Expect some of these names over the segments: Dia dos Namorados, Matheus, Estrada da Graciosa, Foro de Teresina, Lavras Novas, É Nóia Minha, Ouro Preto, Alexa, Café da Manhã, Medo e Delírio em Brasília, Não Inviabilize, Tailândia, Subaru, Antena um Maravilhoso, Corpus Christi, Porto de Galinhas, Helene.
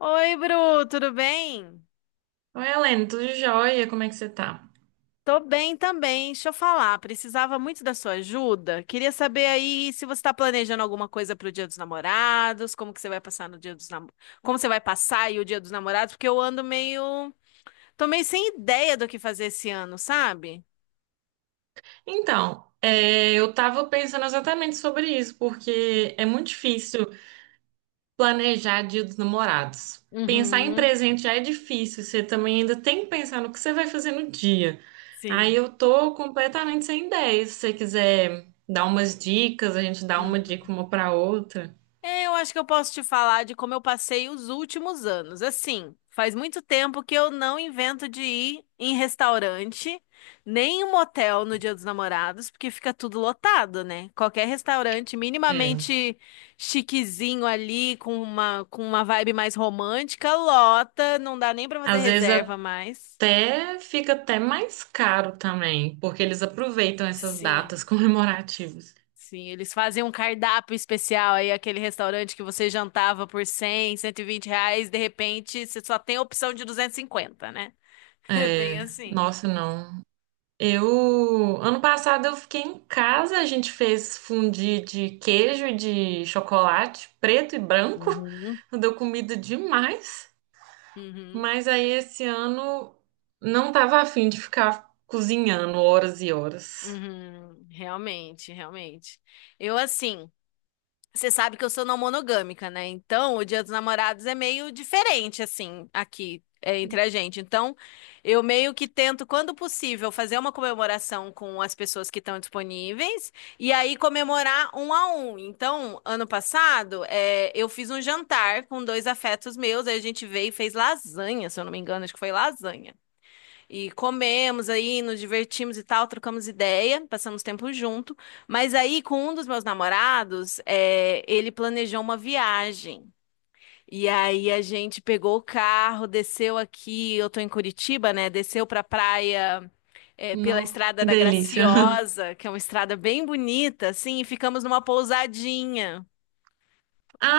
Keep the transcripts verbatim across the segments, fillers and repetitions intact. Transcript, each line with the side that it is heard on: left: Oi, Bru, tudo bem?
right: Oi, Helene, tudo jóia? Como é que você tá?
left: Tô bem também. Deixa eu falar, precisava muito da sua ajuda. Queria saber aí se você está planejando alguma coisa para o Dia dos Namorados, como que você vai passar no Dia dos Nam... como você vai passar aí o Dia dos Namorados, porque eu ando meio, tô meio sem ideia do que fazer esse ano, sabe?
right: Então, é, eu tava pensando exatamente sobre isso, porque é muito difícil planejar Dia dos Namorados. Pensar em
left: Uhum.
right: presente já é difícil, você também ainda tem que pensar no que você vai fazer no dia. Aí
left: Sim.
right: eu tô completamente sem ideia. Se você quiser dar umas dicas, a gente dá uma dica uma pra outra.
left: É, eu acho que eu posso te falar de como eu passei os últimos anos. Assim, faz muito tempo que eu não invento de ir em restaurante, nem em motel no Dia dos Namorados, porque fica tudo lotado, né? Qualquer restaurante
right: É.
left: minimamente chiquezinho ali, com uma, com uma vibe mais romântica, lota, não dá nem pra fazer
right: Às vezes
left: reserva mais.
right: até fica até mais caro também, porque eles aproveitam essas
left: Sim.
right: datas comemorativas.
left: Sim, eles fazem um cardápio especial aí, aquele restaurante que você jantava por cem, cento e vinte reais, de repente você só tem a opção de duzentos e cinquenta, né? É bem
right: É,
left: assim.
right: nossa, não. Eu, ano passado eu fiquei em casa, a gente fez fondue de queijo e de chocolate preto e branco.
left: Uhum.
right: Deu comida demais.
left: Uhum,
right: Mas aí esse ano não tava afim de ficar cozinhando horas e horas.
left: uhum, realmente, realmente. Eu assim. Você sabe que eu sou não monogâmica, né? Então, o Dia dos Namorados é meio diferente, assim, aqui, é, entre a gente. Então, eu meio que tento, quando possível, fazer uma comemoração com as pessoas que estão disponíveis e aí comemorar um a um. Então, ano passado, é, eu fiz um jantar com dois afetos meus, aí a gente veio e fez lasanha, se eu não me engano, acho que foi lasanha. E comemos aí, nos divertimos e tal, trocamos ideia, passamos tempo junto. Mas aí, com um dos meus namorados, é, ele planejou uma viagem. E aí a gente pegou o carro, desceu aqui, eu tô em Curitiba, né? Desceu pra praia, é, pela
right: Não,
left: Estrada
right: que
left: da
right: delícia.
left: Graciosa, que é uma estrada bem bonita, assim, e ficamos numa pousadinha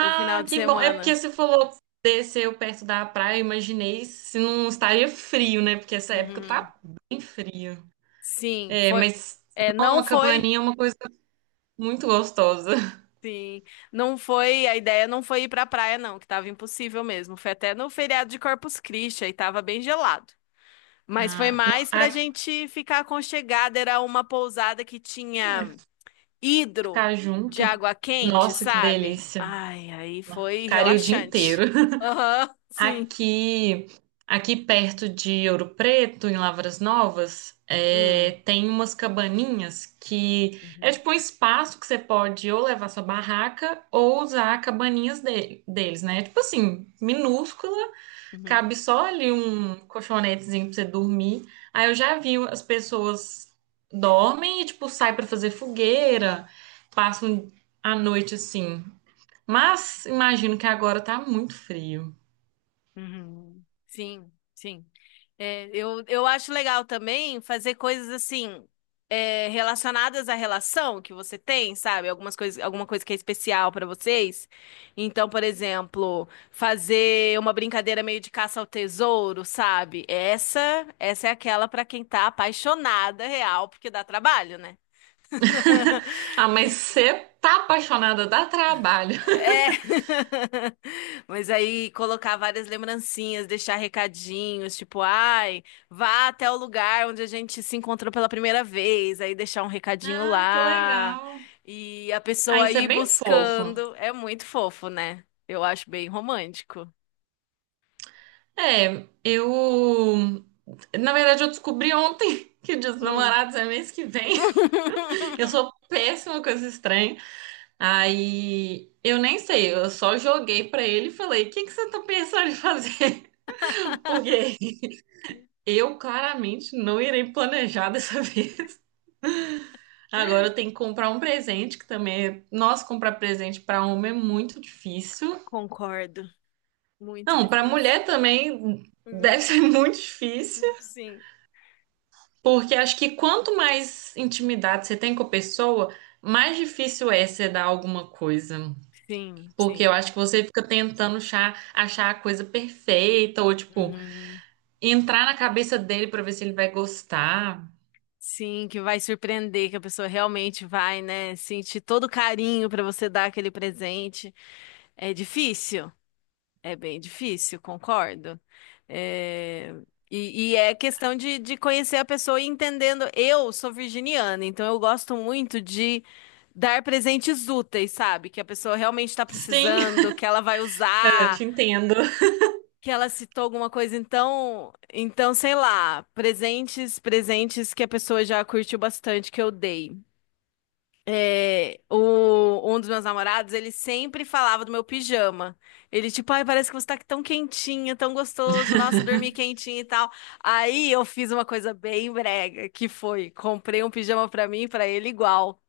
left: o final de
right: que bom. É porque
left: semana.
right: você falou desceu perto da praia, eu imaginei se não estaria frio, né? Porque essa época
left: Uhum.
right: tá bem frio.
left: Sim,
right: É,
left: foi.
right: mas
left: É,
right: não,
left: não
right: uma
left: foi.
right: cabaninha é uma coisa muito gostosa.
left: Sim, não foi, a ideia não foi ir pra praia não, que tava impossível mesmo. Foi até no feriado de Corpus Christi, aí tava bem gelado. Mas foi
right: Ah, não,
left: mais pra
right: ah,
left: gente ficar aconchegada, era uma pousada que tinha hidro
right: ficar
left: de
right: junto.
left: água quente,
right: Nossa, que
left: sabe?
right: delícia.
left: Ai, aí foi
right: Ficaria o dia inteiro.
left: relaxante. Aham, sim.
right: Aqui, aqui perto de Ouro Preto, em Lavras Novas,
left: Hum.
right: é, tem umas cabaninhas que é
left: Uhum,
right: tipo um espaço que você pode ou levar sua barraca ou usar cabaninhas de- deles, né? Tipo assim, minúscula.
left: uhum.
right: Cabe só ali um colchonetezinho pra você dormir. Aí eu já vi as pessoas dormem e, tipo, saem pra fazer fogueira, passam a noite assim. Mas imagino que agora tá muito frio.
left: Uhum. Sim, sim. É, eu, eu acho legal também fazer coisas assim, é, relacionadas à relação que você tem, sabe? Algumas coisas, alguma coisa que é especial pra vocês. Então, por exemplo, fazer uma brincadeira meio de caça ao tesouro, sabe? Essa, essa é aquela pra quem tá apaixonada real, porque dá trabalho, né?
right: Ah, mas você tá apaixonada, dá trabalho.
left: É. Mas aí colocar várias lembrancinhas, deixar recadinhos, tipo, ai, vá até o lugar onde a gente se encontrou pela primeira vez, aí deixar um recadinho
right: Ah, que
left: lá.
right: legal.
left: E a
right: Ah,
left: pessoa
right: isso é
left: ir
right: bem fofo.
left: buscando. É muito fofo, né? Eu acho bem romântico.
right: É, eu. Na verdade, eu descobri ontem que o Dia dos
left: Hum.
right: Namorados é mês que vem. Eu sou péssima com esses trem. Aí eu nem sei, eu só joguei pra ele e falei: o que que você tá pensando em fazer? Porque eu claramente não irei planejar dessa vez. Agora eu tenho que comprar um presente, que também é. Nossa, comprar presente pra homem é muito difícil.
left: Concordo. Muito
right: Não, pra
left: difícil.
right: mulher também deve
left: Uhum.
right: ser muito difícil,
left: Sim.
right: porque acho que quanto mais intimidade você tem com a pessoa, mais difícil é você dar alguma coisa.
left: Sim,
right: Porque eu
left: sim.
right: acho que você fica tentando achar, achar a coisa perfeita, ou tipo,
left: Uhum.
right: entrar na cabeça dele pra ver se ele vai gostar.
left: Sim, que vai surpreender, que a pessoa realmente vai, né, sentir todo o carinho para você dar aquele presente. É difícil, é bem difícil, concordo. É, E, e é questão de, de conhecer a pessoa e entendendo. Eu sou virginiana, então eu gosto muito de dar presentes úteis, sabe? Que a pessoa realmente está
right: Sim,
left: precisando, que ela vai
right: eu
left: usar,
right: te entendo.
left: que ela citou alguma coisa. Então, então, sei lá, presentes, presentes que a pessoa já curtiu bastante que eu dei. É, o, um dos meus namorados, ele sempre falava do meu pijama. Ele, tipo, ai, parece que você tá tão quentinha, tão gostoso, nossa, dormi quentinha e tal. Aí eu fiz uma coisa bem brega, que foi, comprei um pijama pra mim e pra ele igual.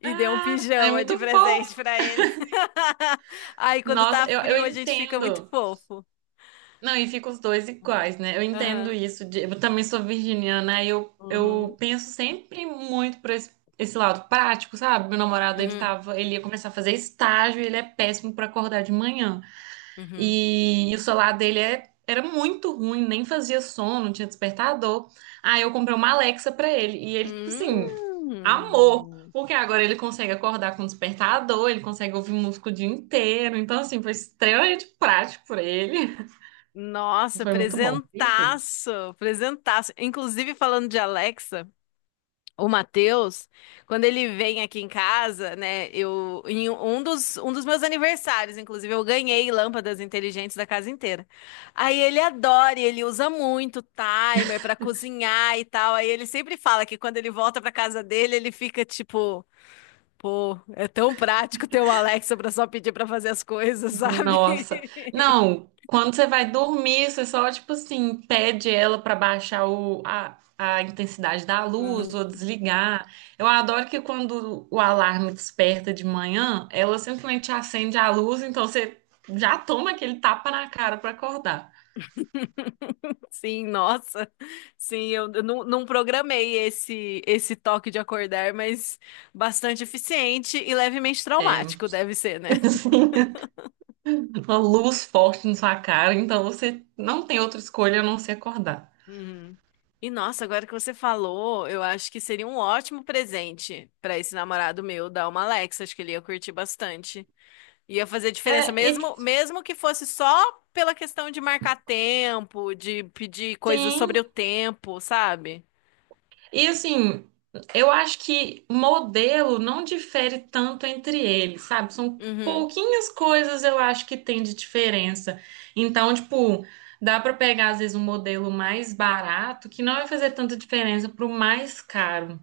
left: E dei um
right: Ah, é
left: pijama de
right: muito
left: presente
right: fofo.
left: pra ele. Aí quando
right: Nossa,
left: tá
right: eu, eu
left: frio, a gente fica muito
right: entendo.
left: fofo.
right: Não, e fica os dois iguais, né? Eu entendo
left: Aham.
right: isso. De- eu também sou virginiana, aí eu, eu
left: Uhum.
right: penso sempre muito por esse, esse lado prático, sabe? Meu namorado, ele
left: Uhum,
right: tava, ele ia começar a fazer estágio, e ele é péssimo pra acordar de manhã.
left: uhum.
right: E, e o celular dele é- era muito ruim, nem fazia som, não tinha despertador. Aí eu comprei uma Alexa pra ele. E ele, tipo assim, amor.
left: Hum.
right: Porque agora ele consegue acordar com despertador, ele consegue ouvir música o dia inteiro. Então, assim, foi extremamente prático pra ele.
left: Nossa,
right: Foi muito bom.
left: presentaço, presentaço. Inclusive, falando de Alexa, o Matheus, quando ele vem aqui em casa, né, eu, em um dos, um dos meus aniversários, inclusive, eu ganhei lâmpadas inteligentes da casa inteira. Aí ele adora, e ele usa muito timer para cozinhar e tal. Aí ele sempre fala que quando ele volta para casa dele, ele fica tipo, pô, é tão prático ter o Alexa para só pedir para fazer as coisas, sabe?
right: Nossa. Não, quando você vai dormir, você só, tipo assim, pede ela pra baixar o, a, a intensidade da luz ou desligar. Eu adoro que quando o alarme desperta de manhã, ela simplesmente acende a luz, então você já toma aquele tapa na cara pra acordar.
left: Sim, nossa. Sim, eu, eu não, não programei esse esse toque de acordar, mas bastante eficiente e levemente
right: É,
left: traumático deve ser, né?
right: assim, uma luz forte na sua cara, então você não tem outra escolha a não ser acordar.
left: Uhum. E nossa, agora que você falou, eu acho que seria um ótimo presente pra esse namorado meu dar uma Alexa, acho que ele ia curtir bastante. Ia fazer diferença
right: É, e
left: mesmo, mesmo que fosse só pela questão de marcar tempo, de pedir coisas sobre o
right: sim.
left: tempo, sabe?
right: E assim, eu acho que modelo não difere tanto entre eles, sabe? São
left: Uhum.
right: pouquinhas coisas eu acho que tem de diferença. Então, tipo, dá pra pegar às vezes um modelo mais barato que não vai fazer tanta diferença pro mais caro.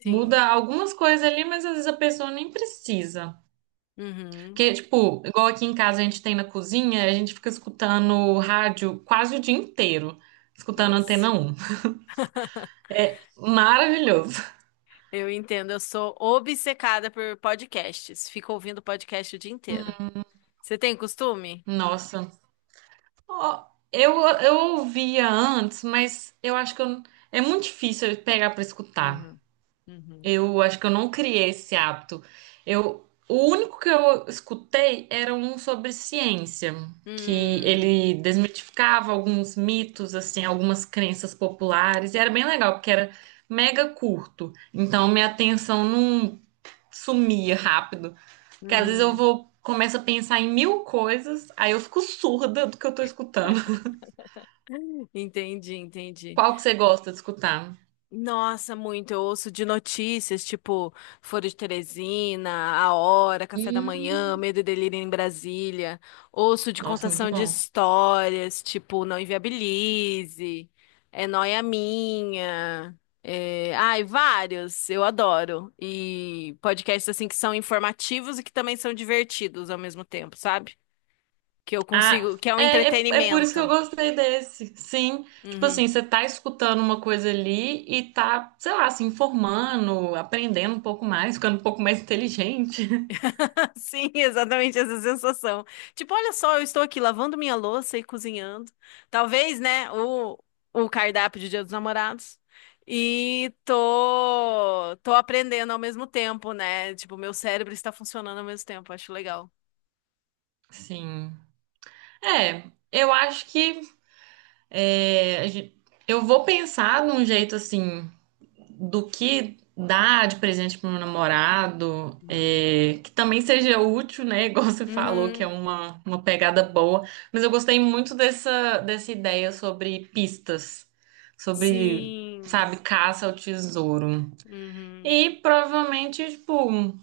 left: Sim.
right: Muda algumas coisas ali, mas às vezes a pessoa nem precisa.
left: Uhum.
right: Porque, tipo, igual aqui em casa a gente tem na cozinha, a gente fica escutando rádio quase o dia inteiro, escutando
left: Nossa.
right: Antena um Maravilhoso.
left: Eu entendo, eu, sou obcecada por podcasts. Fico ouvindo podcast o dia inteiro. Você tem costume?
right: Nossa. Ó, eu, eu ouvia antes, mas eu acho que eu, é muito difícil eu pegar pra escutar.
left: Uhum. Uhum.
right: Eu acho que eu não criei esse hábito. Eu, o único que eu escutei era um sobre ciência, que
left: Hum,
right: ele desmitificava alguns mitos, assim, algumas crenças populares, e era bem legal, porque era mega curto. Então minha atenção não sumia rápido, porque às vezes eu
left: uhum.
right: vou começo a pensar em mil coisas, aí eu fico surda do que eu tô escutando.
left: Entendi, entendi.
right: Qual que você gosta de escutar?
left: Nossa, muito. Eu ouço de notícias, tipo Foro de Teresina, A Hora, Café da Manhã,
right: Hum,
left: Medo e Delírio em Brasília. Ouço de
right: nossa, muito
left: contação de
right: bom.
left: histórias, tipo Não Inviabilize, É Nóia Minha. É... Ai, vários. Eu adoro. E podcasts assim que são informativos e que também são divertidos ao mesmo tempo, sabe? Que eu
right: Ah,
left: consigo, que é um
right: é, é, é por isso que eu
left: entretenimento.
right: gostei desse. Sim, tipo
left: Uhum.
right: assim, você tá escutando uma coisa ali e tá, sei lá, se informando, aprendendo um pouco mais, ficando um pouco mais inteligente.
left: Sim, exatamente essa sensação. Tipo, olha só, eu estou aqui lavando minha louça e cozinhando. Talvez, né, o, o cardápio de Dia dos Namorados. E tô, tô aprendendo ao mesmo tempo, né? Tipo, meu cérebro está funcionando ao mesmo tempo. Acho legal.
right: Sim. É, eu acho que é, a gen- eu vou pensar num jeito assim do que dar de presente pro meu namorado,
left: Uhum.
right: é, que também seja útil, né? Igual você falou, que é
left: Uhum,
right: uma, uma pegada boa. Mas eu gostei muito dessa, dessa ideia sobre pistas, sobre,
left: sim.
right: sabe, caça ao tesouro.
left: Uhum,
right: E provavelmente, tipo,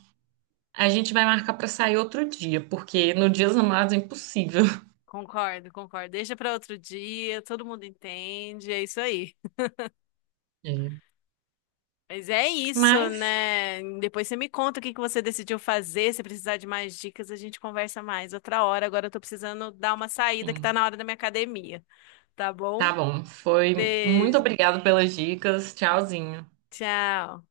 right: a gente vai marcar pra sair outro dia, porque no Dia dos Namorados é impossível.
left: concordo, concordo. Deixa para outro dia, todo mundo entende. É isso aí.
right: É.
left: Mas é isso,
right: Mas,
left: né? Depois você me conta o que que você decidiu fazer. Se precisar de mais dicas, a gente conversa mais outra hora. Agora eu tô precisando dar uma saída que tá
right: enfim,
left: na hora da minha academia, tá
right: tá
left: bom?
right: bom. Foi muito
left: Beijo.
right: obrigado pelas dicas. Tchauzinho.
left: Tchau.